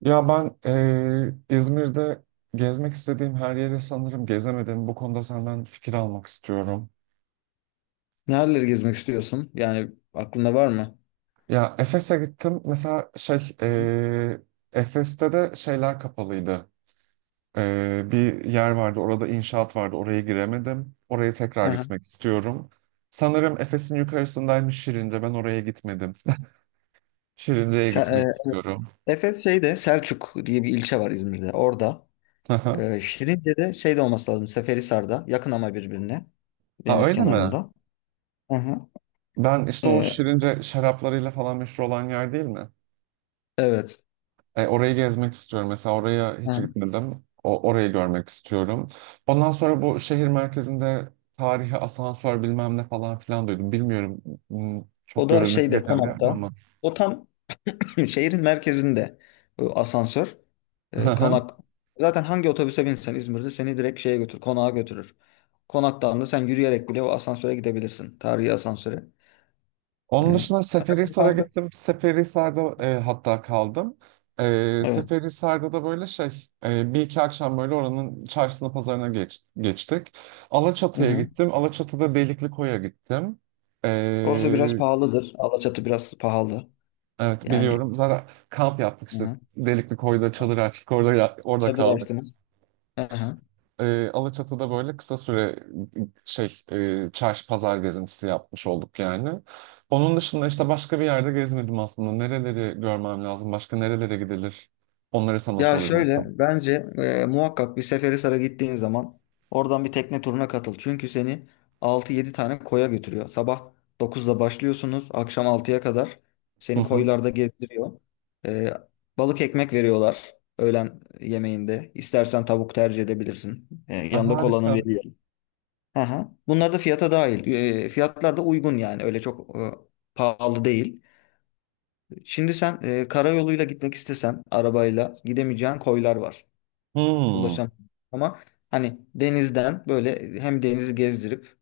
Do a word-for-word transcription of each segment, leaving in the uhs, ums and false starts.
Ya ben eee, İzmir'de gezmek istediğim her yeri sanırım gezemedim. Bu konuda senden fikir almak istiyorum. Nereleri gezmek istiyorsun? Yani aklında var mı? Ya Efes'e gittim. Mesela şey Hı hı. eee, Efes'te de şeyler kapalıydı. Eee, bir yer vardı. Orada inşaat vardı. Oraya giremedim. Oraya tekrar Aha. gitmek istiyorum. Sanırım Efes'in yukarısındaymış Şirince. Ben oraya gitmedim. Şirince'ye Se- gitmek istiyorum. e, Efes şeyde Selçuk diye bir ilçe var İzmir'de. Orada. E, Şirince'de şeyde olması lazım. Seferihisar'da. Yakın ama birbirine. Ha Deniz öyle mi? kenarında. Aha. Ben işte o E, Şirince şaraplarıyla falan meşhur olan yer değil mi? evet. E, orayı gezmek istiyorum. Mesela oraya hiç Aha. gitmedim. O, orayı görmek istiyorum. Ondan sonra bu şehir merkezinde tarihi asansör bilmem ne falan filan duydum. Bilmiyorum m, çok O da görülmesi şeyde gereken bir yer mi Konak'ta. ama. O tam. Şimdi şehrin merkezinde bu asansör, Hı e, hı. konak zaten hangi otobüse binsen İzmir'de seni direkt şeye götür konağa götürür. Konaktan da sen yürüyerek bile o asansöre gidebilirsin. Tarihi asansöre. E, Onun dışında tarihi Seferihisar'a asansör. gittim. Seferihisar'da e, hatta kaldım. E, Evet. Seferihisar'da da böyle şey e, bir iki akşam böyle oranın çarşısına pazarına geç, geçtik. Hı Alaçatı'ya hı. gittim. Alaçatı'da Delikli Koy'a gittim. Orası E, biraz pahalıdır. Alaçatı biraz pahalı. Evet Yani biliyorum. Zaten kamp yaptık hı işte. hı. Delikli Koy'da çadır açtık. Orada ya- orada Çadır kaldık. açtınız. Hı hı. Ee, Alaçatı'da böyle kısa süre şey e, çarşı pazar gezintisi yapmış olduk yani. Onun dışında işte başka bir yerde gezmedim aslında. Nereleri görmem lazım? Başka nerelere gidilir? Onları sana Ya şöyle soracaktım. bence e, muhakkak bir Seferihisar'a gittiğin zaman oradan bir tekne turuna katıl. Çünkü seni altı yedi tane koya götürüyor. Sabah dokuzda başlıyorsunuz akşam altıya kadar Hı seni hı. koylarda gezdiriyor. E, balık ekmek veriyorlar öğlen yemeğinde. İstersen tavuk tercih edebilirsin. E, Ay, yanında kolanı harika. veriyor. Aha. Bunlar da fiyata dahil. E, fiyatlar da uygun yani öyle çok e, pahalı değil. Şimdi sen e, karayoluyla gitmek istesen arabayla gidemeyeceğin koylar var, Hmm, ulaşamam. Ama hani denizden böyle e, hem denizi gezdirip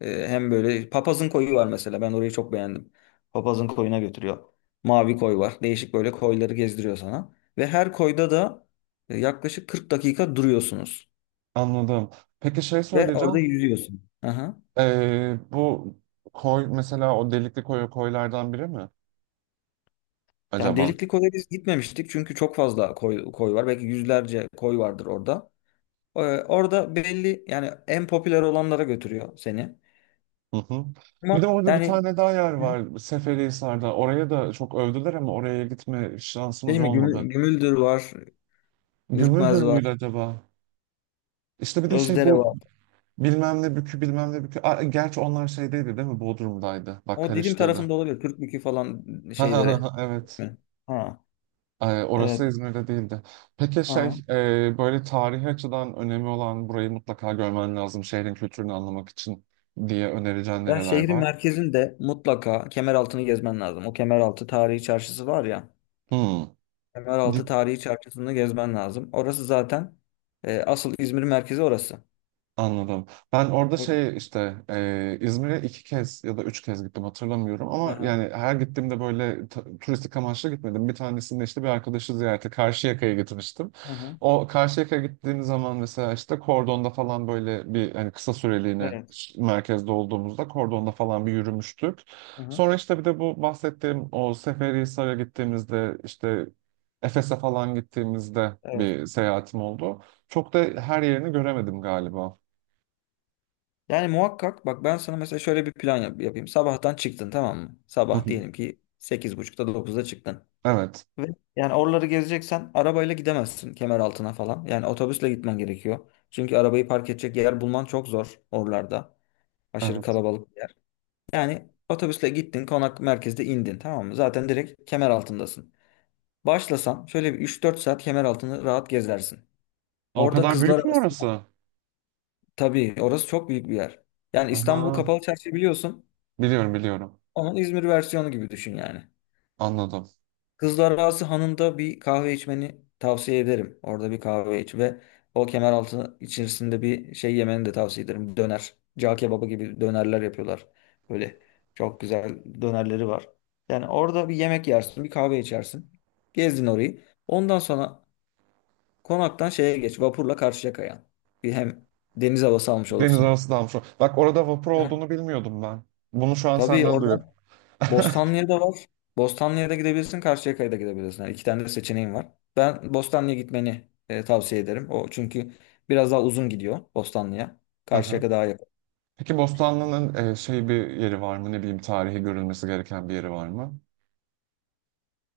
e, hem böyle papazın koyu var mesela. Ben orayı çok beğendim. Papazın koyuna götürüyor. Mavi koy var. Değişik böyle koyları gezdiriyor sana. Ve her koyda da e, yaklaşık kırk dakika duruyorsunuz. anladım. Peki şey Ve orada söyleyeceğim. yüzüyorsun. Aha. Ee, bu koy mesela o Delikli Koy'a koylardan biri mi Yani acaba? Delikli Koy'a biz gitmemiştik çünkü çok fazla koy, koy var. Belki yüzlerce koy vardır orada. Ee, orada belli yani en popüler olanlara götürüyor seni. Hı hı. Ama Bir de orada bir yani, tane daha yer var Seferihisar'da. Oraya da çok övdüler ama oraya gitme şansımız değil mi? olmadı. Gümü- Gümüldür var. Gümüldür Ürkmez müydü var. acaba? İşte bir de şey Özdere bu var. bilmem ne bükü bilmem ne bükü. Aa, gerçi onlar şeydeydi değil mi? Bodrum'daydı. Bak O Didim karıştırdı. tarafında olabilir. Türkmükü falan şeyleri. Evet. Hı. Ha, Ay, orası evet. İzmir'de değildi. Peki şey Ha. e, böyle tarihi açıdan önemi olan burayı mutlaka görmen lazım şehrin kültürünü anlamak için diye önereceğin Ya nereler şehrin var? merkezinde mutlaka Kemeraltı'nı gezmen lazım. O Kemeraltı Tarihi Çarşısı var ya. Hmm. Kemeraltı Tarihi Çarşısı'nı gezmen lazım. Orası zaten e, asıl İzmir'in merkezi orası. Anladım. Ben orada O- şey işte e, İzmir'e iki kez ya da üç kez gittim hatırlamıyorum Hı ama hı. yani her gittiğimde böyle ta- turistik amaçlı gitmedim. Bir tanesinde işte bir arkadaşı ziyarete Karşıyaka'ya gitmiştim. Hı hı. O Karşıyaka'ya gittiğim zaman mesela işte Kordon'da falan böyle bir hani kısa süreliğine Evet. ş- merkezde olduğumuzda Kordon'da falan bir yürümüştük. Hı hı. Sonra işte bir de bu bahsettiğim o Seferihisar'a gittiğimizde işte Efes'e falan gittiğimizde Evet. bir seyahatim oldu. Çok da her yerini göremedim galiba. Yani muhakkak bak ben sana mesela şöyle bir plan yap- yapayım. Sabahtan çıktın, tamam mı? Hı Sabah hı. diyelim ki sekiz buçukta dokuzda çıktın. Evet, Ve yani oraları gezeceksen arabayla gidemezsin kemer altına falan. Yani otobüsle gitmen gerekiyor. Çünkü arabayı park edecek yer bulman çok zor oralarda. Aşırı evet. kalabalık bir yer. Yani otobüsle gittin, konak merkezde indin, tamam mı? Zaten direkt kemer altındasın. Başlasan şöyle bir üç dört saat kemer altını rahat gezersin. O Orada kadar kızlar büyük mü arasında, orası? tabii orası çok büyük bir yer. Yani İstanbul Aha, Kapalı Çarşı biliyorsun. biliyorum biliyorum. Onun İzmir versiyonu gibi düşün yani. Anladım. Kızlar Ağası Hanı'nda bir kahve içmeni tavsiye ederim. Orada bir kahve iç ve o Kemeraltı içerisinde bir şey yemeni de tavsiye ederim. Döner. Cağ kebabı gibi dönerler yapıyorlar. Böyle çok güzel dönerleri var. Yani orada bir yemek yersin, bir kahve içersin. Gezdin orayı. Ondan sonra konaktan şeye geç, vapurla Karşıyaka'ya. Bir hem deniz havası almış Deniz olursun. arası dalmış. o- Bak orada vapur Aha. olduğunu bilmiyordum ben. Bunu şu an Tabii senden duyuyorum. orada Bostanlı'ya da var. Bostanlı'ya da gidebilirsin, Karşıyaka'ya da gidebilirsin. Yani iki tane de seçeneğin var. Ben Bostanlı'ya gitmeni e, tavsiye ederim. O çünkü biraz daha uzun gidiyor Bostanlı'ya. Aha. Karşıyaka daha yakın. Peki Bostanlı'nın e, şey bir yeri var mı? Ne bileyim tarihi görülmesi gereken bir yeri var mı?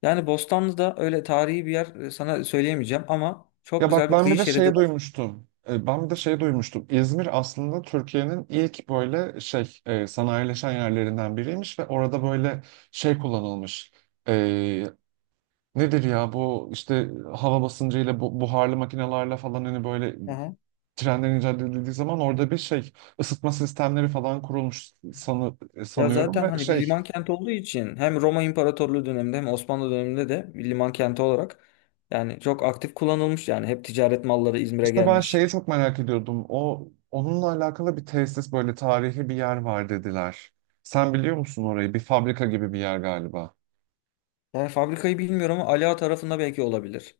Yani Bostanlı'da öyle tarihi bir yer e, sana söyleyemeyeceğim ama çok Ya bak güzel bir ben bir kıyı de şeridi şey var. duymuştum. E, ben bir de şey duymuştum. İzmir aslında Türkiye'nin ilk böyle şey e, sanayileşen yerlerinden biriymiş ve orada böyle şey kullanılmış. E, Nedir ya bu işte hava basıncıyla bu, buharlı makinelerle falan hani böyle Aha. trenlerin icat edildiği zaman orada bir şey ısıtma sistemleri falan kurulmuş sanı, Ya sanıyorum zaten ve hani bir şey liman kenti olduğu için hem Roma İmparatorluğu döneminde hem Osmanlı döneminde de bir liman kenti olarak, yani çok aktif kullanılmış, yani hep ticaret malları İzmir'e işte ben gelmiş. şeyi çok merak ediyordum. O onunla alakalı bir tesis böyle tarihi bir yer var dediler. Sen biliyor musun orayı? Bir fabrika gibi bir yer galiba. Yani fabrikayı bilmiyorum ama Ali Ağa tarafında belki olabilir.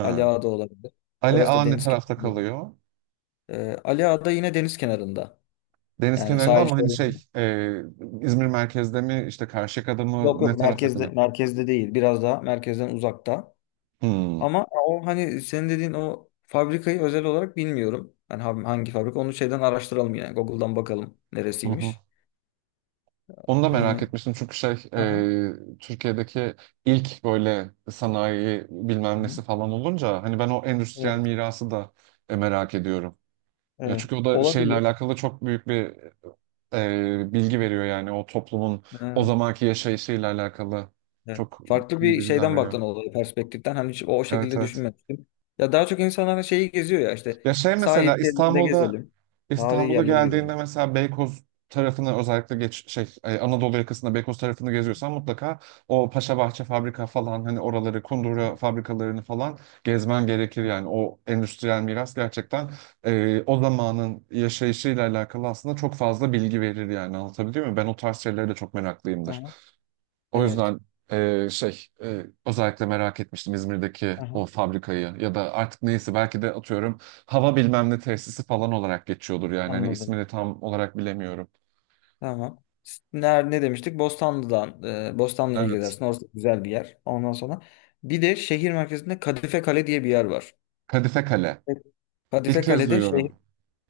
Ali Ağa'da olabilir. Ali Orası Ağa da ne deniz tarafta kenarında. kalıyor? Ee, Ali Ağa'da yine deniz kenarında. Deniz Yani kenarında sahil ama hani şey şeridi. e, İzmir merkezde mi işte Karşıyaka'da Yok mı ne yok, tarafta merkezde kalıyor? merkezde değil. Biraz daha merkezden uzakta. Hmm. Ama o hani senin dediğin o fabrikayı özel olarak bilmiyorum. Yani ha- hangi fabrika onu şeyden araştıralım, yani Google'dan bakalım neresiymiş. Onu da merak Ee, etmiştim çünkü şey aha. e, Türkiye'deki ilk böyle sanayi bilmem Hı. nesi falan olunca hani ben o endüstriyel Evet, mirası da e, merak ediyorum. Ya evet. çünkü o da şeyle Olabilir. alakalı çok büyük bir e, bilgi veriyor yani o toplumun o Ee, zamanki yaşayışıyla alakalı Evet. çok Farklı iyi bir bilgiler şeyden veriyor. baktın olaya, perspektiften. Hani hiç o, o Evet şekilde evet. düşünmemiştim. Ya daha çok insanlar hani şeyi geziyor ya, işte Ya şey sahil mesela şeridinde İstanbul'da gezelim. Tarihi İstanbul'a yerleri geldiğinde gezelim. mesela Beykoz tarafını özellikle geç şey e, Anadolu yakasında Beykoz tarafını geziyorsan mutlaka o Paşabahçe fabrika falan hani oraları Hı hı. Kundura fabrikalarını falan gezmen gerekir yani o endüstriyel miras gerçekten e, o zamanın yaşayışıyla alakalı aslında çok fazla bilgi verir yani anlatabiliyor muyum? Ben o tarz şeylere de çok meraklıyımdır. Aha, O evet. yüzden e, şey e, özellikle merak etmiştim İzmir'deki Aha, o fabrikayı ya da artık neyse belki de atıyorum hava bilmem ne tesisi falan olarak geçiyordur yani hani anladım. ismini tam olarak bilemiyorum. Tamam. Ne, er, ne demiştik? Bostanlı'dan. E, Bostanlı'ya Evet. gidersin. Orası güzel bir yer. Ondan sonra bir de şehir merkezinde Kadife Kale diye bir yer var. Kadife Kale. Evet. İlk Kadife kez Kale'de duyuyorum. şey,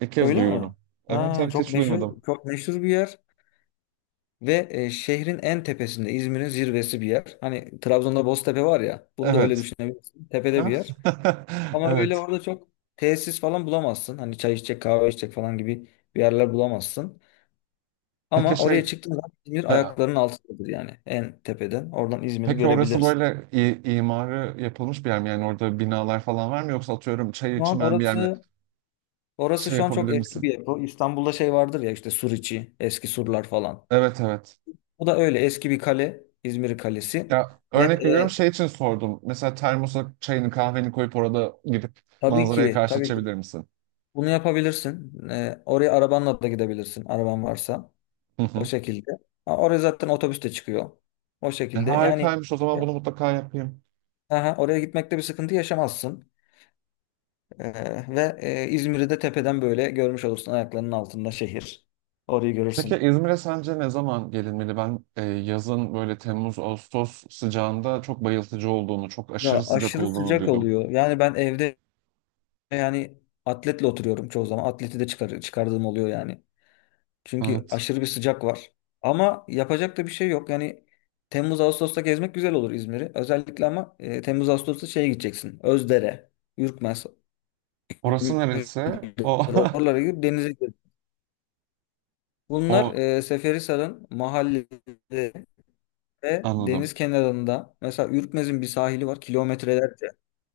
İlk kez öyle mi? duyuyorum. Evet Ha, evet çok hiç meşhur duymadım. çok meşhur bir yer. Ve e, şehrin en tepesinde, İzmir'in zirvesi bir yer. Hani Trabzon'da Boztepe var ya. Bunu da öyle Evet. düşünebilirsin. Tepede bir Ah. yer. Ama öyle Evet. orada çok tesis falan bulamazsın. Hani çay içecek, kahve içecek falan gibi bir yerler bulamazsın. Peki Ama şey oraya çıktığın zaman İzmir ha, ayaklarının altındadır yani. En tepeden. Oradan İzmir'i peki orası görebilirsin. böyle i- imarı yapılmış bir yer mi? Yani orada binalar falan var mı yoksa atıyorum çay Şu an içmen bir yer mi? orası orası Şey şu an çok yapabilir eski misin? bir yapı. İstanbul'da şey vardır ya, işte sur içi, eski surlar falan. Evet evet. Bu da öyle eski bir kale, İzmir Kalesi Ya ve örnek veriyorum e, şey için sordum. Mesela termosa çayını kahveni koyup orada gidip tabii manzaraya ki karşı tabii ki içebilir misin? bunu yapabilirsin. Ee, oraya arabanla da gidebilirsin, araban varsa. Hı O hı. şekilde. Ha, oraya zaten otobüs de çıkıyor. O E, şekilde. Yani harikaymış o e, zaman bunu mutlaka yapayım. aha, oraya gitmekte bir sıkıntı yaşamazsın. Ee, ve e, İzmir'i de tepeden böyle görmüş olursun. Ayaklarının altında şehir. Orayı Peki görürsün. İzmir'e sence ne zaman gelinmeli? Ben e, yazın böyle Temmuz, Ağustos sıcağında çok bayıltıcı olduğunu, çok aşırı Ya sıcak aşırı olduğunu sıcak duydum. oluyor. Yani ben evde yani atletle oturuyorum çoğu zaman. Atleti de çıkar, çıkardığım oluyor yani. Çünkü Evet. aşırı bir sıcak var. Ama yapacak da bir şey yok. Yani Temmuz Ağustos'ta gezmek güzel olur İzmir'i. Özellikle ama e, Temmuz Ağustos'ta şeye gideceksin. Özdere, Ürkmez, Orası neresi? O, oralara gidip denize gir. Bunlar o e, Seferihisar'ın mahallede ve anladım, deniz kenarında. Mesela Ürkmez'in bir sahili var kilometrelerce.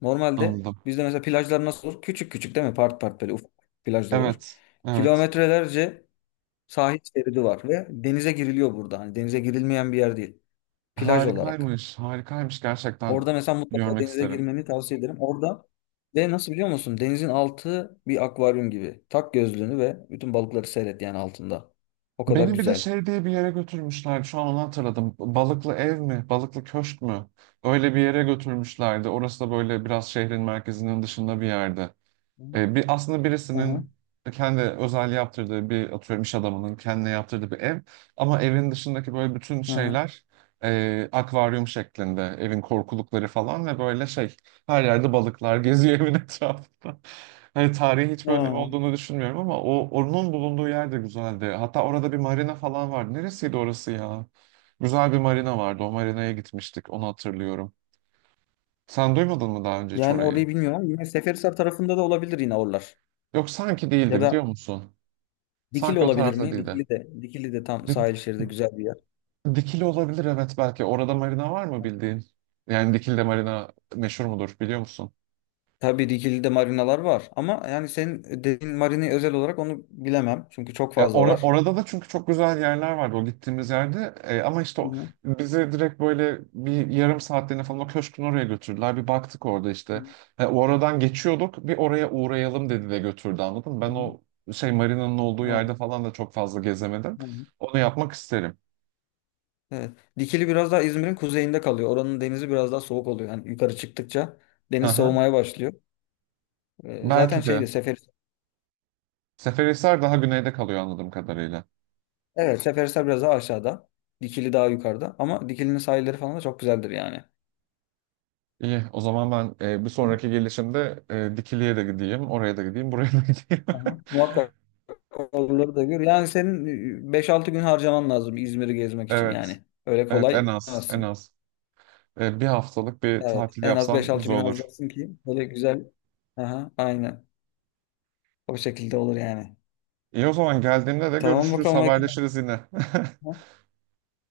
Normalde anladım. bizde mesela plajlar nasıl olur? Küçük küçük, değil mi? Part part böyle ufak plajlar olur. Evet, evet. Kilometrelerce sahil şeridi var ve denize giriliyor burada. Hani denize girilmeyen bir yer değil. Plaj olarak. Harikaymış, harikaymış gerçekten Orada mesela mutlaka görmek denize isterim. girmeni tavsiye ederim. Orada ve nasıl, biliyor musun? Denizin altı bir akvaryum gibi. Tak gözlüğünü ve bütün balıkları seyret yani altında. O kadar Beni bir de güzel. şey diye bir yere götürmüşlerdi. Şu an onu hatırladım. Balıklı ev mi? Balıklı köşk mü? Öyle bir yere götürmüşlerdi. Orası da böyle biraz şehrin merkezinin dışında bir yerde. Hı E, bir aslında hı. birisinin kendi özel yaptırdığı bir atıyorum iş adamının kendine yaptırdığı bir ev ama evin dışındaki böyle bütün Hı hı. şeyler e, akvaryum şeklinde evin korkulukları falan ve böyle şey her yerde balıklar geziyor evin etrafında. Hani tarihi hiç önemi Aa. olduğunu düşünmüyorum ama o onun bulunduğu yer de güzeldi. Hatta orada bir marina falan vardı. Neresiydi orası ya? Güzel bir marina vardı. O marinaya gitmiştik. Onu hatırlıyorum. Sen duymadın mı daha önce hiç Yani orayı? orayı bilmiyorum ama yine Seferihisar tarafında da olabilir yine oralar. Yok sanki değildi Ya biliyor da musun? Dikili Sanki o olabilir tarafta mi? değildi. Dikili de Dikili de tam Dik, sahil şeridi güzel bir yer. Dikili olabilir evet belki. Orada marina var mı bildiğin? Yani Dikili'de marina meşhur mudur biliyor musun? Tabii Rigil'de marinalar var ama yani senin dediğin marinayı özel olarak onu bilemem. Çünkü çok Ya fazla ora- var. orada da çünkü çok güzel yerler vardı o gittiğimiz yerde. E, ama işte Hı o, hı. bizi direkt böyle bir yarım saatliğine falan o köşkün oraya götürdüler. Bir baktık orada işte. Ha, oradan geçiyorduk bir oraya uğrayalım dedi de götürdü anladın mı? Ben Hı hı. o şey marinanın olduğu Evet. yerde falan da çok fazla gezemedim. Hı hı. Onu yapmak isterim. Evet. Dikili biraz daha İzmir'in kuzeyinde kalıyor. Oranın denizi biraz daha soğuk oluyor. Yani yukarı çıktıkça Hı deniz hı. soğumaya başlıyor. Ee, zaten Belki de. şeydi Sefer Seferihisar daha güneyde kalıyor anladığım kadarıyla. Evet, Seferihisar biraz daha aşağıda. Dikili daha yukarıda. Ama Dikili'nin sahilleri falan da çok güzeldir yani. İyi, o zaman ben e, bir Değil mi? sonraki gelişimde e, Dikili'ye de gideyim, oraya da gideyim, buraya da gideyim. Aha. Muhakkak oraları da gör. Yani senin e, beş altı gün harcaman lazım İzmir'i gezmek için Evet, yani. Öyle evet kolay en az, en gidemezsin. az. E, bir haftalık bir Evet. tatil En az beş yapsam altı güzel gün olur. harcarsın ki böyle güzel. Aha, aynen. O şekilde olur yani. İyi o zaman geldiğimde de Tamam görüşürüz, bakalım. Ege. haberleşiriz yine. Ha,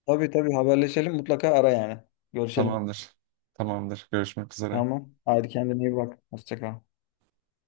tabii tabii haberleşelim. Mutlaka ara yani. Görüşelim. Tamamdır, tamamdır. Görüşmek üzere. Tamam. Haydi kendine iyi bak. Hoşça kal.